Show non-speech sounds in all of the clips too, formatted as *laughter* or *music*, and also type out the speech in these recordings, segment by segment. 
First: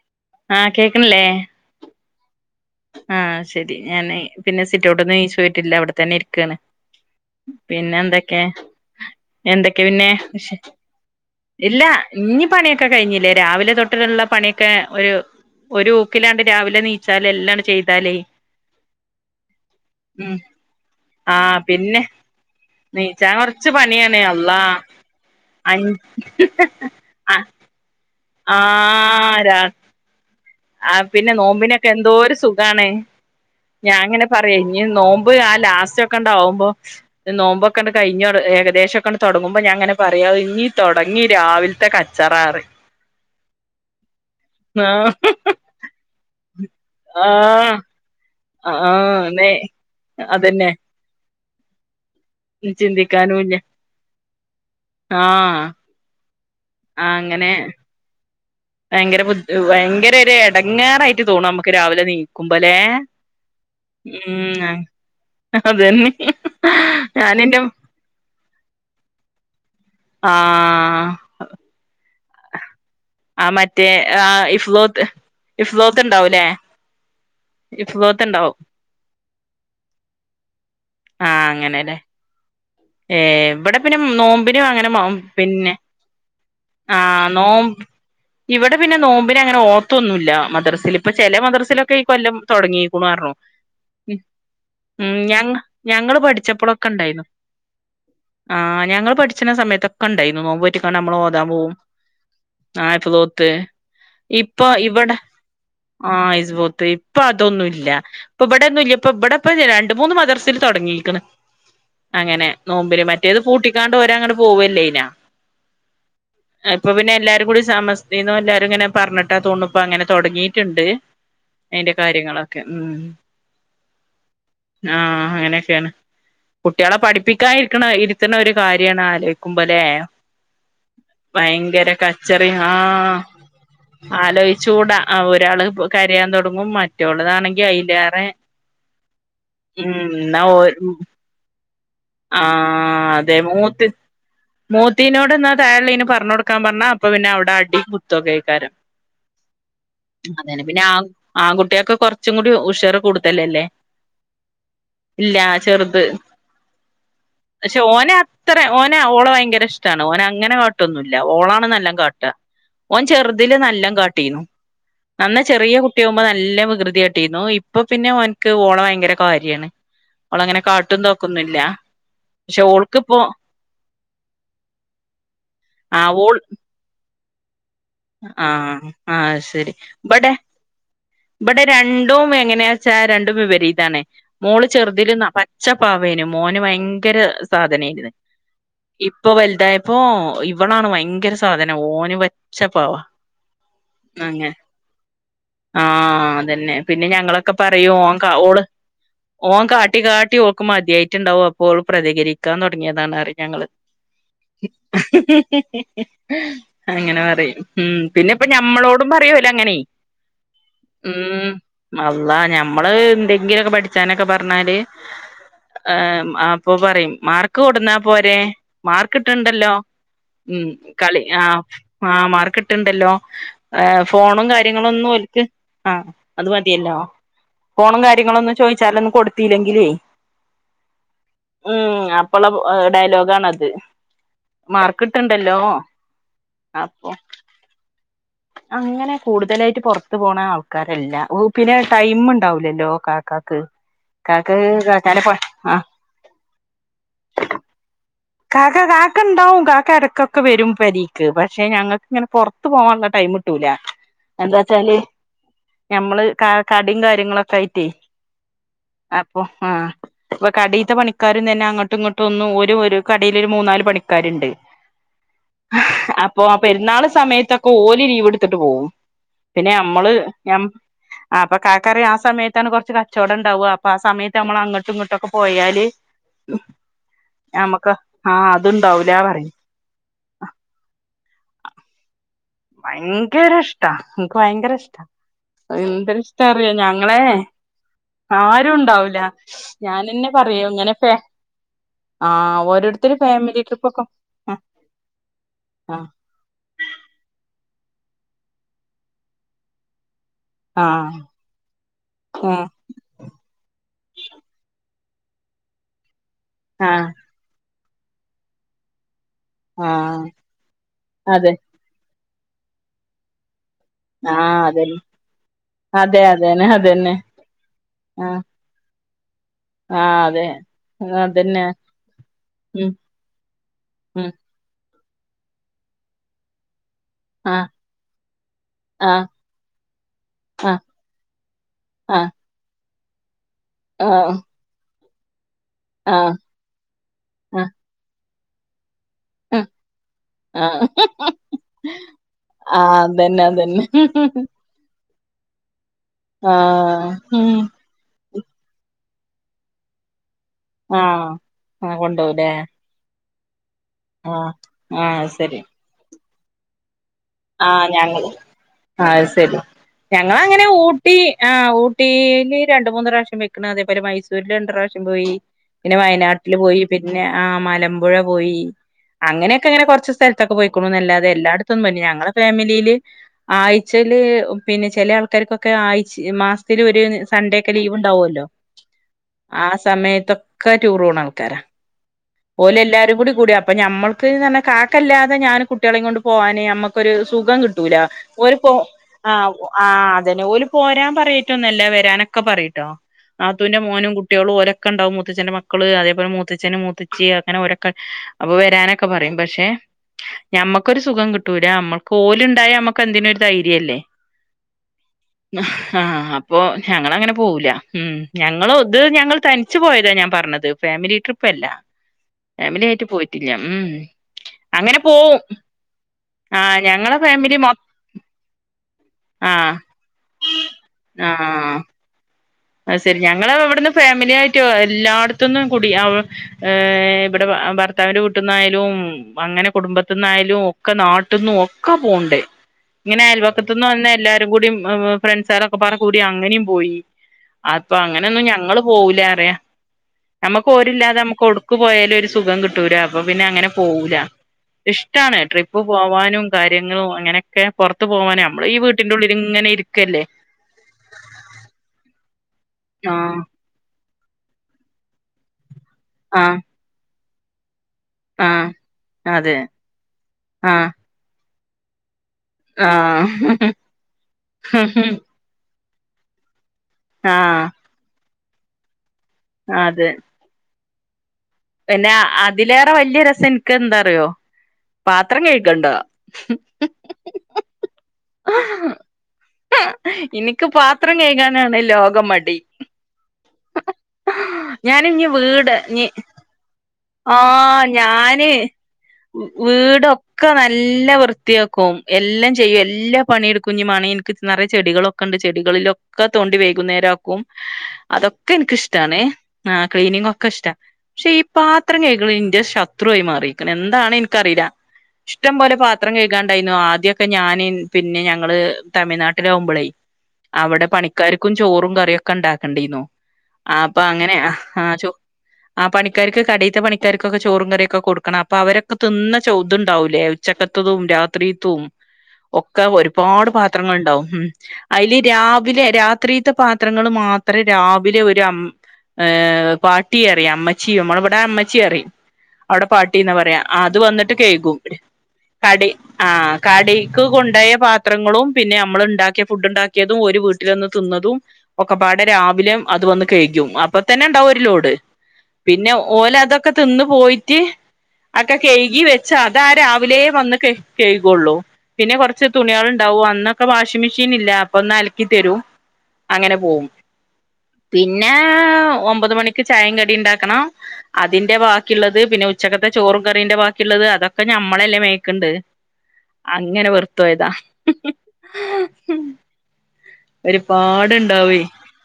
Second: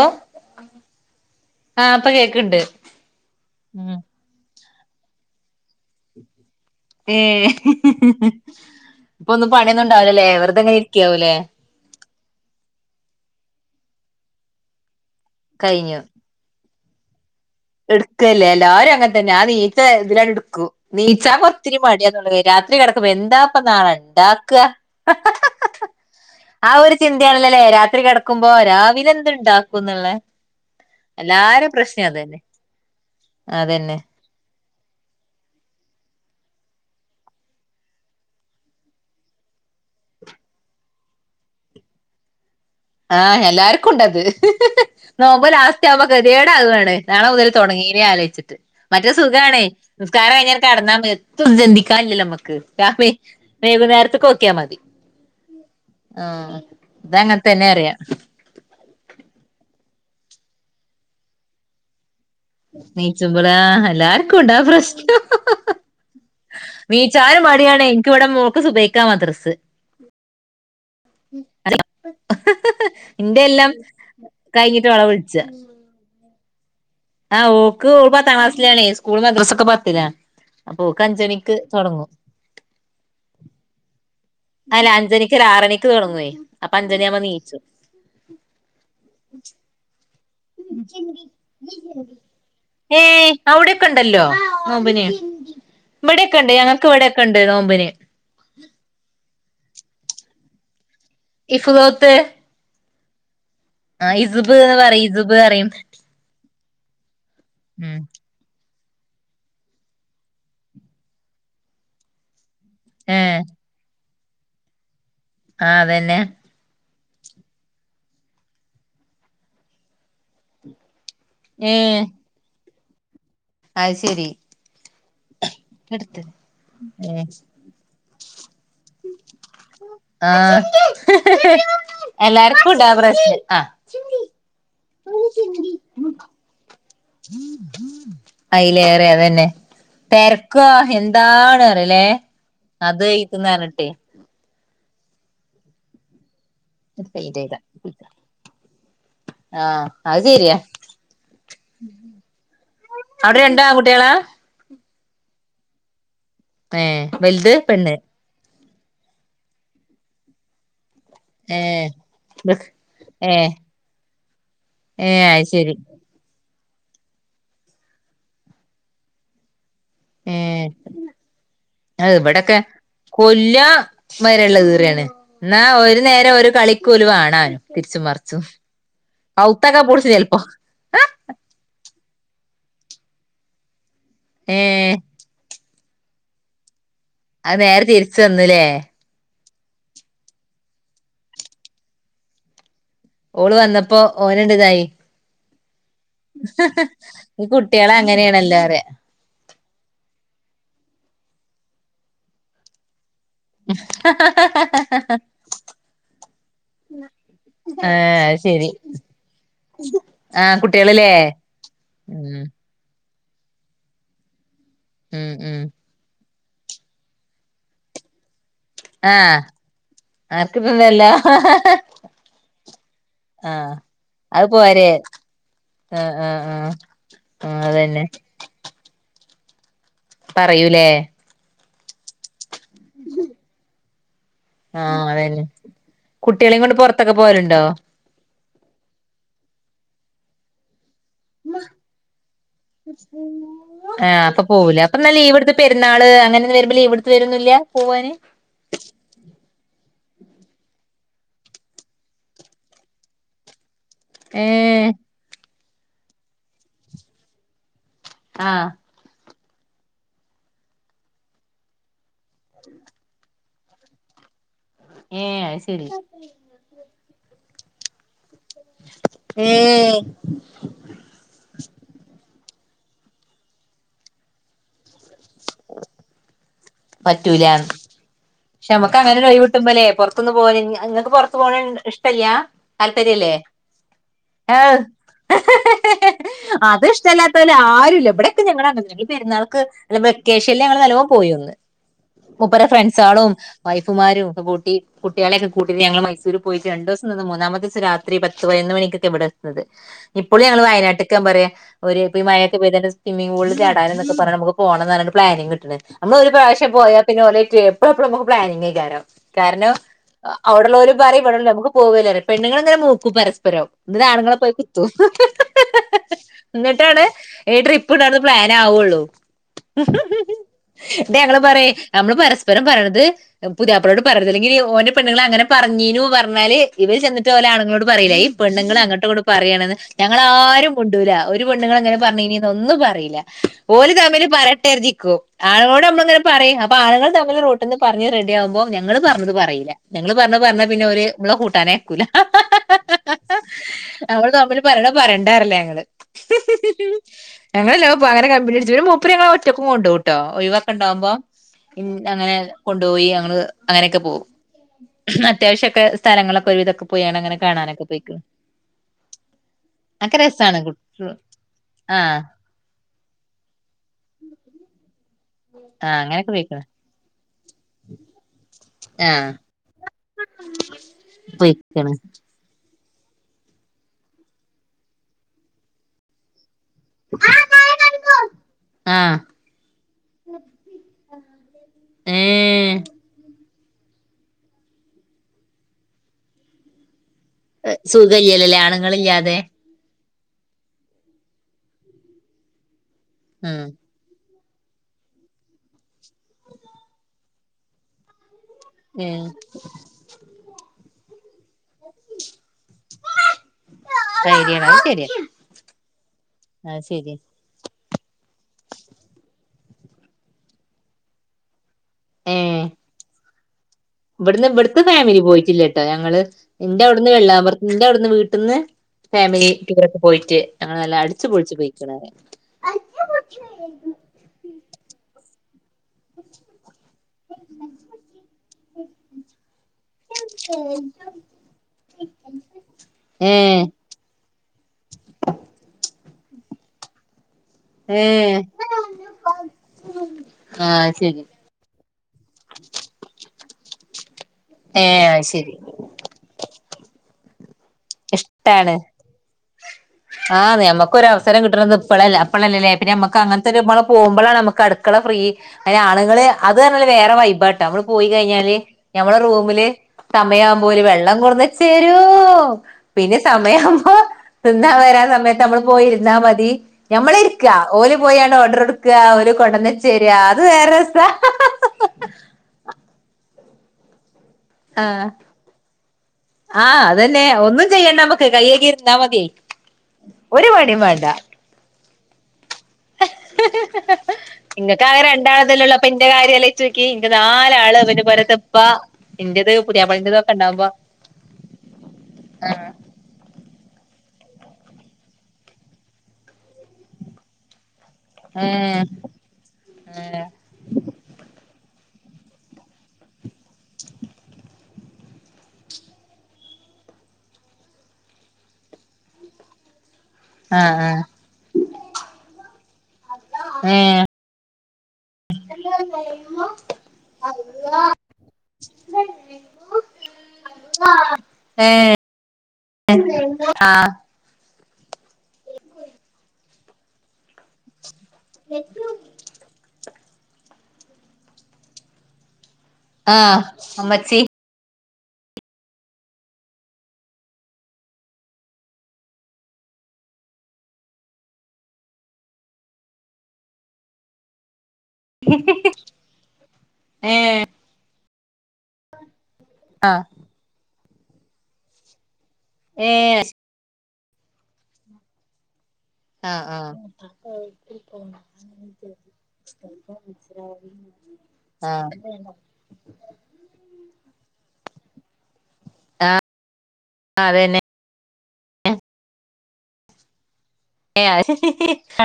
ഓ ആഹ് കേക്കണില്ലേ ആ ഇപ്പൊ കേക്ക്ണ്ട് ആഹ് ശരി ഉം ഞാൻ പിന്നെ സിറ്റോട്ടിന്നു നീച്ചു പോയിട്ടില്ല അവിടെത്തന്നെ ഇരിക്കയാണ് ഏ പിന്നെ എന്തൊക്കെ ഇപ്പൊ ഒന്നും എന്തൊക്കെ പണിയൊന്നും പിന്നെ ഉണ്ടാവൂലല്ലേ വെറുതെങ്ങനെ ഇരിക്കാവൂലേ ഇല്ല ഇനി പണിയൊക്കെ കഴിഞ്ഞില്ലേ രാവിലെ തൊട്ടുള്ള പണിയൊക്കെ ഒരു ഒരു കഴിഞ്ഞു ഊക്കിലാണ്ട് രാവിലെ നീക്കി എടുക്കല്ലേ എല്ലാവരും അങ്ങനെ തന്നെ ആഎണീച്ച ഇതില ഉം എടുക്കൂ ണീച്ചാ. ആഹ് ഇത്തിരി പിന്നെ മടിയ രാത്രി കിടക്കുമ്പോ നീച്ചാൻ എന്താപ്പ കൊറച്ച് നാളെ പണിയാണ് ഉണ്ടാക്ക അള്ളാ അ ആ ഒരു ചിന്തയാണല്ലേ രാത്രി കിടക്കുമ്പോ ഒ രാവില ആഹ് രാ എന്തണ്ടാക്കുംന്നുള്ളെ എല്ലാരും പ്രശ്നം അതന്നെ അതാണ് അതന്നെ ഞാൻ അങ്ങനെ പറയ ഇ നോമ്പ് ആ ലാസ്റ്റ് ഒക്കെണ്ടാവുമ്പോ നോമ്പൊക്കണ്ട് കഴിഞ്ഞ ഏകദേശം ഒക്കെണ്ട് തുടങ്ങുമ്പോ ഞാ അങ്ങനെ പറയാ ഇനി തുടങ്ങി രാവിലത്തെ കച്ചറ ആഹ എല്ലാർക്കുംണ്ടത് ആഹ് ഹ ഹ ഇപ്പൊ ലാസ്റ്റ് ആവുമ്പോ ഗതിയാട് ആവുകയാണ് നാളെ ആഹ് മുതൽതുടങ്ങി ലെ മറ്റൊരു ആഹ് നെ സുഖാണേ നിസ്കാരം കഴിഞ്ഞാൽ അതന്നെ കിടന്നാ മതി എത്തും ചന്തിക്കണ്ട ചിന്തിക്കാനുല്ല *unintelligible* വൈകുന്നേരതക്ക് നോക്കിയാൽ മതി ആഹ ഇതങ്ങനെ അങ്ങനെ തന്നെ അറിയാം ഭയങ്കരഭയങ്കര ഒരു എടങ്ങാറായിട്ട് തോന്നും നമുക്ക് രാവിലെ ണീ നീച്ചുമ്പോൾ എല്ലാർക്കും ഉണ്ടാ ഉം പ്രശ്നം അതന്നെ നീച്ചനും ഞാനെന്റെ മടിയാണ് എനിക്ക് ഇവിടെ മോൾക്ക് സുഭിഹിക്കാ മദ്രസ്സ് ആ ഹഹ് ഹഹ്, ഇന്റെ, എല്ലാം, മറ്റേ ആ കഴിഞ്ഞിട്ട്, ഇഫ്ലോത്ത് ഓളെ വിളിച്ച ഇഫ്ലോത്ത് ഇണ്ടാവൂലേ ആഹ്, ഓക്ക്, ഇഫ്ലോത്ത് പത്താം, ഇണ്ടാവും ക്ലാസ്സിലണേ, സ്കൂൾ, മദ്രസ്സൊക്കെ, പത്തില്ല- ഓക്ക, ആഹ് അഞ്ചണിക്ക്, അങ്ങനെല്ലേ തൊടങ്ങും. ഇവനും, അങ്ങനെ, അല്ല അഞ്ചണിക്ക് അല്ല പിന്നെ, ആറണിക്ക് തുടങ്ങുവേ അപ്പൊ ആ, അഞ്ചണിയാവുമ്പോ നോ നീച്ചു ഇവിടെ, പിന്നെ, നോമ്പിനെ, അങ്ങനെ, ഓർത്തു മദ്രസയിൽ ഇപ്പെ ചെലെ, മദ്രസിലൊക്കെ, ഈ കെല്ലം. തൊടങ്ഹീക്കുണു, ഏയ് പറഞ്ഞു, അവിടെക്കെ ഉണ്ടല്ലോ നോമ്പിന് ഉം ഞാ ഞങ്ങള്, ഇവിടെയൊക്കെ ഉണ്ട് ഞങ്ങൾക്ക് പഠിച്ചപ്പോഴൊക്കെ, ഇവിടെയൊക്കെ ഉണ്ടായിന്നു. ഉണ്ട് നോമ്പിന് ആ, ഞങ്ങൾ, പഠിച്ചണ, സമയത്തൊക്കെ, ണ്ടായിരുന്നു, നോമ്പ് നേറ്റ് നമ്മള്, ഓതാൻ പോവും, ഇഫ്ലോത്ത് ആ ഇഫ്ള് ഓ ത്ത്, ആ ഇസുബ് ഇപ്പൊ, എന്ന് പറയും ഇവിടെ, ഇസുബ് പറയും ആ ഇസ്ബോ ഇപ്പൊ, അതൊനും, ഇല്ല, ഉം ഇപ്പൊ, ഇവിടെൊന്നുംല്ല ഇപ്പ ഇവിടെപ്പ രണ്ട, മൂന്ന്, മദർസിൽ തുടങ്ങിയിരിക്കണ് അങ്ങനെ നോമ്പില് ഏ മറ്റേത് പൂട്ടിക്കാണ്ട് ഓര അങ്ങനെ, പോവല്ലേയ്ന്നേ ആ അതന്നെ ഇപ്പൊ പിന്നെ എല്ലാരും കൂടി സമസ്തെന്ന് എല്ലാരും ഇങ്ങന പറഞ്ഞിട്ടാ തോണ് അങ്ങനെ തുടങ്ങിയിട്ടുണ്ട് അയിന്റെ കാര്യങ്ങളൊക്കെ ഉം. അയ് ശരി. ആ. അങ്ങനെയൊക്കെയാണ്. എടുത്ത് കുട്ടികളെ പഠിപ്പിക്കാൻ ഇരിക്ക്ണെ ഇരുത്തണ ഒരു കാര്യണ് ആലോചിക്കുമ്പോലേ ആ ഭയങ്കര കച്ചറിം എല്ലാർക്കും ആ ഉണ്ടാ പ്രശ്നം ആ ആലോയ്ച്ചൂടാ ആ ഒരാള് കരയാൻ തുടങ്ങും മറ്റേ മറ്റേളതാണെങ്കിൽ അയ്ലേറെ അയിലേറെ അതന്നെ ഉം ഇന്നാ തിരക്കാ ഓര് എന്താണ് അറിയില്ലേ ആ അത് അതെ ഇതെന്ന് മൂത്തി പറഞ്ഞിട്ടെ മൂത്തീനോട് ഇന്നാ താഴള്ളീന് പറഞ്ഞ് കൊടു ക്കാൻ പറഞ്ഞ അപ്പൊ പിന്നെ അവിടെ അടി, കുത്തും ഒക്കെ ആയ്കക്കാരം ആ അത് ശരിയാ അതെന്നെ പിന്നെ ആ ആൺകുട്ടിയൊക്കെ കുറച്ചും കൂടി ഉഷർ അവിടെ കൂടുത്തല്ലേ രണ്ട് അല്ലേ ആൺകുട്ടികളാ ഇല്ല ചെറുത് ഏ വലുത് പെണ്ണ് ഇത്ര ഓന ഓളെ ഭയങ്കര ഇഷ്ടണ് ഓന അങ്ങെനെ കാ ട്ടൊന്നുമില്ല ഏ ഓളാണ് നല്ലോ കാട്ടാ ഓൻ ഏ ചെറുതില് നല്ലോമ് കാട്ടീനു ഏ അത് ശരി നന്നചെറിയ കുട്ടിയആകുമ്പോ നല്ലോ കൃതികാട്ടിരുന്നു ഇപ്പൊ പിന്നെ ഓനിക്ക് ഓളെ ഭയങ്കരം കാര്യണ്. ഒളെ അങ്ങനെ കാട്ടും ഇതാക്കൊന്നുംല്ല അയ് ഇവിടെൊക്കെ കൊല്ല വരെയുള്ള ഈറയാണ് എന്നാ ഒരു ആ നേരം ഓൾ ഒരു കളിക്കോല് വാണാനും തിരിച്ചു മറിച്ചും ആഹ് ആഹ് ശരി കൗതെക്കെ പിടിച്ചും ഇബടെ ചിലപ്പോ ഇബടെ രണ്ടും എങ്ങനെയാച്ചാ രണ്ടും വിവരിതാണ് ഏ മോള് ചെറുതിൽ പച്ചപ്പാവേനു മോന് ഭയര ഭയങ്കര അത് നേരെ സാധനായിരുന്നു തിരിച്ച് വന്നുല്ലേ ഇപ്പൊ വല ഇതായപ്പോ ഇവളാണ് ഭയങ്കര സാധനം ഓന് വച്ച ഓള് വന്നപ്പോ ഓന് ണ്ട്തായി ആ അതന്നെ പിന്നെ ഈ ഞങ്ങളൊക്കെ കുട്ടികളെ പറയുംഓൻ അങ്ങനെയാണല്ലോ ഓള് പറയാ ഓൻ കാട്ടി കാട്ടി മതിയായിട്ടുണ്ടാവും, അപ്പോ ഓള് പ്രതികരിക്കാൻ തുടങ്ങിയതാണ് പറിം ഞങ്ങള് അങ്ങനെ പറയും ആ ഉം പിന്നെ അത് ഇപ്പ ശരി ഞമ്മളോടും പറയും *unintelligible* ഓല് അങ്ങനെ ആ കുട്ടികളില്ലേ മമ് ഉം അള്ളാഹ് നമ്മളീ എന്തെങ്കിലൊക്കെ പഠിച്ചാനൊക്കെ പറഞ്ഞാല് ഉം ഉം ഹ ആ. അപ്പൊ പറയും മാർക്ക് കൊടന്നാ പോരെ മാർക്ക് ആഹ് കിട്ട്ണ്ടല്ലോ? ഉം ആർക്കിട്ടണ്ടല്ലോ കളി ആ ആ മാർക്കിട്ടുണ്ടല്ലോ ആഹ് ആ ഫോണും അത് കാര്യങ്ങളെ പോരെ ഒന്നും ആ, ആഹ് ആഹ് അത് ആഹ് മതിയല്ലോ ആഹ് ഫോണും അതന്നെ കാര്യങ്ങളഒന്നും ചോദിച്ചാലൊന്നും കൊടുത്തില്ലെങ്കില് പറയൂലേ? ഉം അപ്പുള്ള ഡയലോഗാണത് ആഹ് അതന്നെ മാർക്കിട്ടുണ്ടല്ലോ കുട്ടികളെയും കൊണ്ട് അപ്പൊ പുറത്തൊക്കെ പോവലുണ്ടോ അങ്ങനെ കൂടുതലായിട്ട് പുറത്തു പോണ ആൾക്കാ അല്ലഓ പിന്നെ ടൈം ണ്ടാവൂലല്ലോ കാക്കാക്ക് കാക്ക് *unintelligible* അങ്ങനെൊ വരുമ്പോ ലീവ് എടുത്ത് വരന്നില്ല പോവാന് കാക്ക കാക്ക ഉണ്ടാവും കാക്ക ഇടക്കൊക്കെ വരുബോ പെരേക്ക് പക്ഷെ ഞങ്ങക്ക് ഇങ്ങനെ പറത്ത് പോവാനുള്ള ടൈം കിട്ടൂല എന്താ ഏഹ് വച്ചാല് നമ്മള് ക കടിം കാര്യങ്ങളൊക്കെ ആയിറ്റെയ് ആഹ അപ്പൊ ആഹ് പ്പൊ കടീത്ത പണിക്കാരും തന്നെ അങ്ങോട്ടും ഇങ്ങോട്ടും ഒന്നും ഓരു *unintelligible* മില്ലല് മൂന്നാല് പണിക്കാരുണ്ട് ഏഹ് അത് ശരി അപ്പോ ആ പെരുന്നാൾ സമയത്തൊ ക്കെ ഓല് ലീവെടുത്തിട്ട് പോവും പിന്നെ ഏഹ് അമ്മള് ഞ അപ്പൊ കാക്കറി ആ സമയ ത്താണ് കുറച്ച് കച്ചോടംണ്ടാവാ അപ്പൊ ആ സമയത്ത് മ്മൾ അങ്ങോട്ടും ഇങ്ങോട്ടൊക്കെ പോയാല് പറ്റൂലാന്ന് ഞമ്മക്ക് ആഹ് ക്ഷെമ്മക്ക് അതുണ്ടാവൂല പറയും അങ്ങനെരുഴിവിട്ടുമ്പോലെ പുറത്തുന്ന് *unintelligible* *unintelligible* ഭയങ്കര ഇഷ്ട്ടാ ഇൻക് ഭയങ്കര ഏഹ് ഇഷ്ട്ടാ എന്തൊരിഷ്ട്ടാറിയോ അത് ഞങ്ങളെ ഇഷ്ടമല്ലാത്തവര് ആരുമില്ല ഇവിടെയൊക്കെ ഞങ്ങൾ ആരും അങ്ങനെ ഞങ്ങൾ ഉണ്ടാവൂല പെരുന്നാൾക്ക് അല്ല ഞാന ങ്ങ വെക്കേഷനിൽ പറയോ ഞങ്ങൾ നല്ലോണം ഇങ്ങനൊക്കെ പോയി ഒന്ന് ആ ഓരോ *unintelligible* വൈഫുമാരും ക്കെ കൂട്ടി കുട്ടികളെക്കെ കുട്ടിട്ട് ഞങ്ങള് ആഹ് മൈസൂര് പോയിട്ട് രണ്ടു ദിവസം നിന്ന് മു മൂന്നാമത്തെ ദിസം രാത്രി പത്ത് പയിനൊന്ന് മണിക്കൊക്കെ ഇവിടെത്തുന്നത്. ഇപ്പളും ഞങ്ങള് വയനാട്ട്ക്ക് ഞാ ആഹ് പറയാ ഒരു ഇപ്പൊ മഴക്കെ ആഹ് പെയ്തെന്റെ സ്വിമ്മിങ്ങ്പൂളിൽ ചടാന് ന്നൊക്കെ പറഞ്ഞ നമുക്ക് പോണംന്ന്റഞ്ഞിട്ട് പ്ലാനിങ്ട്ട്ട്ട്ണ്ടയ്ന് നമ്മള് ഒരു പ്രാവശ്യ പോയാ ആഹ് പിന്നെ ഓലേറ്റ് എപ്പളും എപ്പളുംനമുക്ക് പ്ലാനിങ്ങേയ്ക്കാരം. കാരണം, ആഹ് ആഹ് അവിടെള്ളോരും പറീം ഇവിടെള്ള അതെ നമുക്ക് പോവല്ലേ പെണ്ണുങ്ങൾ ഇങ്ങനെ മൂക്കും പരസ്പരം. ന്നിട്ട് ആണുങ്ങളെ പോയി ആഹ് കുത്തും അതന്നെ ഹ് ഹ് ഹ് ഹ് ഹ് ഹ്ഹ്ഹ് അതെ അതന്നെ ന്നിട്ടാണ് അതന്നെ ഈ ട്രിപ്പ് ണ്ടന്ന് ആഹ് പ്ലാന് ആവുള്ളു. ആഹ് അതെ *unintelligible* ഞങ്ങള് അതന്നെ പറീം മ്മള് പരസ് ഉം പറര്ത്പുതിയാപ്പളോട് ഉം പറര്ത് ല്ലെങ്കില് ഓന്റെ പെണ്ണുൾ അങ്ങനെ പറഞ്ഞീനു പറഞ്ഞാല് ഇവര് ചെന്നിട്ട് ഓലെ ആ ആണുങ്ങളോട് പറയീലെ ഈ പെണ്ണുൾ അങ്ങട്ടും ആ ഇങ്ങട്ടും പറയാണ് ന്ന് ഞങ്ങൾ ആ ആരും മുണ്ടൂല ഒരു പെണ്ണുങ്ങ അങ്ങനെ ആ ആ പറഞ്ഞീനിന്ന് ഒന്ന് പറീ ഓല് തമ്മില് പറയട്ടെരുതിക്കും ആണുങ്ങളോട് നമ്മള ആ ആ ആ ഇങ്ങനെ പറയും അപ്പൊ ആണുങ്ങൾ തമ് ങ്ങള് റോട്ട്ന്ന് പറഞ് റെഡി ആവുമ്പോ ഞ ഞങ്ങള് പറഞ്ഞത് പറയീല ങ്ങള് പറഞ്ഞ പറഞ്ഞ ആ പിന്നെ ഓര് ളെ കൂട്ടാനയ്ക്കൂല ഹ ഹ ഹ ഹ ഹ എന്നാ തന്നെ *unintelligible* *unintelligible* പ്പര് ഉം ഞങ്ങളെ ഒറ്റക്കും കൊണ്ടോവും ട്ടോ ഒഴിവാക്കെ ആ ണ്ടാകുമ്പോ ആ അങ്ങനെ കൊണ്ടോവുലേ കൊണ്ടുയി ഞങ്ങള് അങ്ങനെയൊക്കെ പോകും ആ ആ ശരി അത്യാവശ്യക്കെ സ്ഥലങ്ങളൊക്കെ ഒരുവിതൊക്കെ കാണാനൊക്കെ പോയിക്ക്ണ്. ആഹ് ശരി അതൊക്കെ രസാണ് ഞങ്ങളങ്ങനെ ഊട്ടി ആ ആഹ് ഊട്ടിയില് രണ്ട് മൂന്ന് പ്രാവശ്യം പൊയ്‌ക്ക് ണ് അതേപോലെ മൈസൂര് രണ്ട് പ്രാവശ്യം പോയി. പിന്നെ ആഹ് അങ്ങനൊക്കെ വയനാട്ടില് പോയിക്ക്ണ് പോയി പിന്നെ ആ മലമ്പുഴ പോയി ആഹ് അങ്ങനെയൊക്കെ സ്ഥൽത്തൊക്കെ പോയിക്കുണു ന്നല്ലാതെ എല്ലായിടത്തും പോയിക്ക്ണ് *unintelligible* മ്മളെ ഫാമിലിയില് ആഴ്ചല് പിന്നെ ചെല ആൾക്കാര്ക്കൊക്കെ ആയ്ച് മാ ത്തിൽ ഒരു സൺഡേ ഒക്കെ ലീവ് ഉണ്ടാവുലോ ആഹ് ആ സമയത്തൊക്കെ റ്റൂറോണാ ആൾക്കാരാ ഏഹ് ഓല് എല്ലാരും കൂടി കൂട്ടാൻ അപ്പം നമ്മക്ക്ന്ന് പറഞ്ഞാൽ കാക്കല്ലാതെ ഞാൻ കുട്ടികളെയും കൊണ്ട് പോകാന് നമ്മക്ക് ക്കോര് സുഖം കിട്ടൂല ഒരു സുഖല്ലല്ലോല്ലേ കൊ ആ ആണുങ്ങളില്ലാതെ ആ തന്നെ ഓല് പോരാൻ പറയ്ട്ടോന്നല്ല വരാനൊക്കെ പറയിട്ടോ ഉം നത്തൂന്റെ മോനുകുട്ട് കുട്ടിയേളും ഒരൊക്കെണ്ടാകും മുത്തച്ഛന്റെ മക്കള് അതേപോലെ മത്തച്ഛന് മൂത്തച്ചി അങ്ങനെഓ രൊക്കെ അപ്പൊ വരാനൊക്കെ ഏഹ് പറിം പക്ഷെ ഞമ്മക്കൊരു സുഖം കിട്ടൂ ര മ്മൾക്ക് ഓലുണ്ടായ നമക്ക് എന്തിനും ഒരു ധൈര്യം അല്ലേ. ശരിയാണ് അത് ശരിയാ അ ഹ്ഹ അപ്പൊ അത് ശരിയാ ഞങ്ങളങ്ങനെ പോവൂല. ഉം ഞങ്ങളൊ ത് ഞങ്ങൾ തന്ച്ച് പോയതാ ഞാൻ പറഞ്ഞത് ഫാമിലി ട്രിപ്പ് അല്ല. ഏഹ് ഫാമിലി ആായിട്ട് പോയിട്ടില്ല ഉം ഇവിടുന്ന് ഇവിടുത്തെ അങ്ങനെ ഫാമിലി പോവും പോയിട്ടില്ല ട്ടോ ഞങ്ങള്. ആഹ് എന്റെ അവിടുന്ന് ഞങ്ങളെ ഫാമിലി വെള്ളാമ്പുറത്ത് മൊ നിന്റെ അവിടുന്ന് വീട്ട്ന്ന് ഫാമിലി ആഹ് ടൂറൊക്കെ പോയിറ്റ് ഞങ്ങള് നല്ല അടിച്ചുപൊളിച്ച് ആഹ് പോയിക്ക്ണ് റ അത് ശരി ഞങ്ങള് വിടുന്ന് ഫാമിലി ആയിറ്റൊ എല്ലാടത്തൊന്നും കൂടി *unintelligible* വിടെ ഭർത്താവിന്റെ വീട്ടിന്നായാലും അങ്ങനെ കുടുംബത്തിന്നായലും ഒക്കെ നാട്ടിന്നും ഒക്കെ പോവു ങ്ങനെ ഏഹ് അയൽവക്കത്തന്ന് വന്ന എല്ലാരും കൂടിം ഫ്രണ്ട്സ്ളോക്കപ്പാടെ കൂ അങ്ങനേം പോയി അപ്പൊ ഏഹ് അങ്ങനെന്നും ഞങ്ങള് പോവൂല റിയ നമ്മക്ക് ആഹ് ഓരില്ലാതെ ശരി നമുക്ക് ഒടുക്ക് പോയാലും ഒരു സുഖം കിട്ടൂരാ അപ്പൊ പിന്നെ അങ്ങനെ പോകൂല ഏഹ് ഇഷ്ടാണ് ശരി ട്രിപ്പ് പോവാനും കാര്യങ്ങളും അങ്ങനെ ഇഷ്ട്ടാണ് ഇങ്ങനെ ഇരിക്കല്ലേ ആന്ന് ഞമ്മക്ക് ഒരവസരം കിട്ടണത് ഇപ്പളല്ല അപ്പളല്ലലെ. പിന്നെ നമ്മക്ക് ആഹ് അങ്ങനത്തെ ഒരുമ്മള് പോകുമ്പളാണ് നമുക്ക് അടുക്കള ഫ്രീ അയിന് ആണുങ്ങള് ആഹ് അത് റഞ്ഞാല് വേറെ വൈ ബട്ട നമ്മള് പോയി കഴിഞ്ഞാല് ആഹ് നമ്മളെ അതെ റൂമില് സമയാവുമ്പോ ഓല് ആഹ് വെള്ളം കൊടന്ന് *unintelligible* പിന്നെ ആഹ് സമയാ വുമ്പോ തിന്നാ വരാ സമയത്ത് മ്മള് പോയിരിന്നാ മതി ഞമ്മളിരിക്ക ആഹ് ഓല് പോയാണ്ട് ഓഡർടുക്ക അതെ കൊടന്നച്ചരാ അത് വേറെ രസ ക്ക് ന്താറിയോ ആഹ് പാത്രം കഴികണ്ട ആഹ് അതെന്നെ ഒന്നും ചെയ്യണ്ട മ്മക്ക് കൈയ്യകിരുന്നാ മതി ഇനിക്ക് പാത്രം കഴകാനാണ് ലോക മടി. ഹ്.. ഹ്.. ഹ് ഹ് ഇങ്ങക്കാകെ രണ്ടാളതല്ലേ ഉള്ളൂ അപ്പൊ ഇന്റെ കാര്യംഅലോയ്ചോക്കി. ആഹ ഞാന് ഇന്റത് പുതിയാപ്പളന്റെത് ഒക്കെ വീടൊക്കെ ഉണ്ടാവുമ്പോ നല്ല വൃത്തിയാക്കും. എല്ലാം ആഹ് ചെയ്യും എല്ലാ പണിയെടുക്കും ഞ്ഞി എനിക്ക് നിറയ ചെടികളൊക്കെ ഉണ്ട് ചെടികളിലൊക്കെ തോണ്ടി വൈകുന്നേരാക്കും അതൊക്കെ ഏഹ് എനക്കിഷ്ട്ടാണെ ആ ക്ലീനിങ്ങ്ക്കെ ഇഷ്ട്ടാ ക്ഷെ ഈ പാത്രം കൈകള് ഇന്റെ ശത്രുായി മാറിക്ക്ണ് എന്താണ് ഇൻക്കറീല ഷ്ട്ടം പോലെ പാത്രം കഴുകാണ്ടായീന്നു ആദ്യക്കെ ഞാന് പിന്നെ ഞങ്ങള് തമിഴ്നാട്ടിലാകുമ്പോളേയ് ആഹ് അവിടെ ആഹ് പണിക്കാർക്കും ചോറും കറിയൊക്കെ ഉണ്ടാക്കണ്ടിന്നു. ഏഹ് *unintelligible* *unintelligible* കടീത്ത പണിക്കാർക്കൊക്കെ ചോറും കറിയൊക്കെ കൊടുക്കണം അപ്പൊ അവരൊക്ക തിന്ന ചോതുണ്ടാവൂല്ലെ ഉച്ചക്കത്തതുംരാ രാത്രീത്തും ഏഹ് ഒക്കെ ഒരുപാട് ആഹ് പാത്രങ്ങൾ ഉണ്ടാവും ഉം അയ്ല് രാവിലെ രാത്രിത്തെ പാത്രങ്ങൾ മാത്രേ രാവി *unintelligible* അവിടെ പാട്ടീന്നാ ആഹ് പറയാ അത് അമ്മച്ചി വന്നിട്ട് കെയ്കും. കടി ആ കടീക്ക് കൊണ്ടായ പാത്രങ്ങളും പിന്നെ മ്മളുണ്ടാക്കിയ ഫുഡ് ണ്ടാക്കിയതും ഒരു വീട്ടിലന്ന് തിന്നതും ഒക്കെപാടെ രാവിലെ അത് വന്ന് *unintelligible* അപ്പത്ത ന്നെ ഉണ്ടാവും ഒരു ലോ *unintelligible* പിന്നെ ഓലതൊക്കെ തിന്ന് ഏഹ് പോയിറ്റ് ഒക്കെ കഴുകി വെച്ച് അതാ ആഹ് രാവിലെ വന്ന് കൈ കഴുകുള്ളൂ പിന്നെ കൊറ ച്ച് തുണിയെള് ഏഹ് ഉണ്ടാവും അന്നൊക്കെ വാഷിംഗ് മെഷീൻ ഇല്ല അപ്പൊ ഒന്ന് അലക്കി ത്തരും. ആഹ് ആഹ് പിന്നെ അ അതിന്റെ ആഹ് വാക്കിള്ളത് പിന്നെ ഉച്ചക്കത്തെ ചോറും കറിന്റെ വാക്കി ള്ളത് അതൊക്കെ ഞ നമ്മളെല്ലേ മേയ്ക്ക്ണ്ട് അങ്ങനെ വെറത്തോയ്താ അതന്നെ *inaudible* ഏ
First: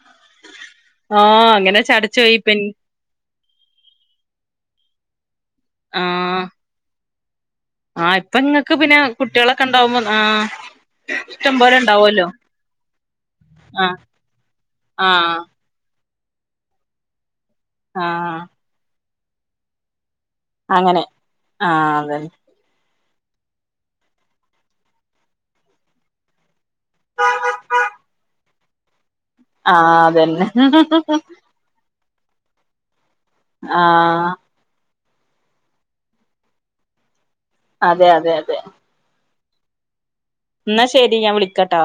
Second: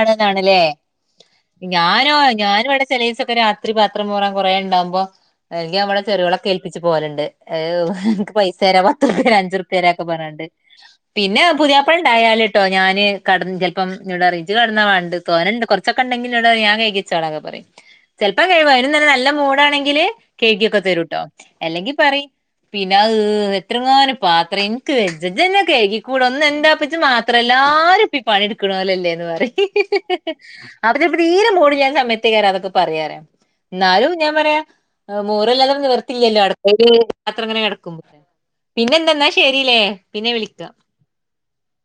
അത് *unintelligible* ആഹ് അങ്ങനെ ഞാനോ, ചടച്ച് പോയിപ്പ ഞാനുവിടെ ചെലെസൊക്കെ രാത്രി പാത്രം മോറാൻ കൊറേ ണ്ടാവുമ്പോ എങ്കി അവളെ ആഹ് ചെറോളൊക്കെ ഏൽപ്പിച്ചു പോലണ്ട്. ഏ് ആഹ് ഇൻക് ഇപ്പ ഇങ്ങക്ക് പൈസരാ പിന്നെ പത്തുർപ്യരാ കുട്ടികളൊക്കെ ഉണ്ടാവുമ്പോ അഞ്ചുർപ്യരാക്കെ ആഹ് പറഞ്ഞിട്ട് പിന്നെ ഇഷ്ടം പോലെ ഉണ്ടാവുമല്ലോ പുതിയാപ്പളണ്ടായാ ണ്ട് ട്ടോ ഞാന് ക ആഹ് ആഹ് *unintelligible* ആഹ് ചെലപ്പം കഴിവും അയിനും തന്നെ നല്ല മൂടാണെങ്കില് കെയ്കിക്കെ അങ്ങനെ തരൂട്ടോ അല്ലെങ്കി ആഹ് പറി അതന്നെ പി *unintelligible* എത്രങ്ങ്നും പാത്രം എനിക്ക് വെജ് വെജ്ജ തന്നെ കഴുകിക്കൂടെയൊന്ന് എന്താപ്പിച്ച മാത്രം ഏല്ലാരും. പ്പി പണിട്ക്ക്ണോലല്ലേന്ന് പറയ് ഹി ഹി ഹി ആഹ് ഹി ഹി അതന്നെ അപ്പ ചെൽപോ തീരെ മൂഡില്ലാസമയത്തേക്കാരം അതൊക്കെ പറയാറ എന്നാലും ആഹ് ഞാൻ പറയാ മോറിയില്ലാതെന്ന് നിവർത്തിയില്ലല്ലോ അടുത്ത പാത്രം അങ്ങനെ കെടക്കും അതെ അതെ അതെ പിന്നെ എന്തെന്നാ ശരില്ലേ. പിന്നെ വിളിക്ക എന്നാ ശരി ഞാൻ വിളിക്കാട്ടോ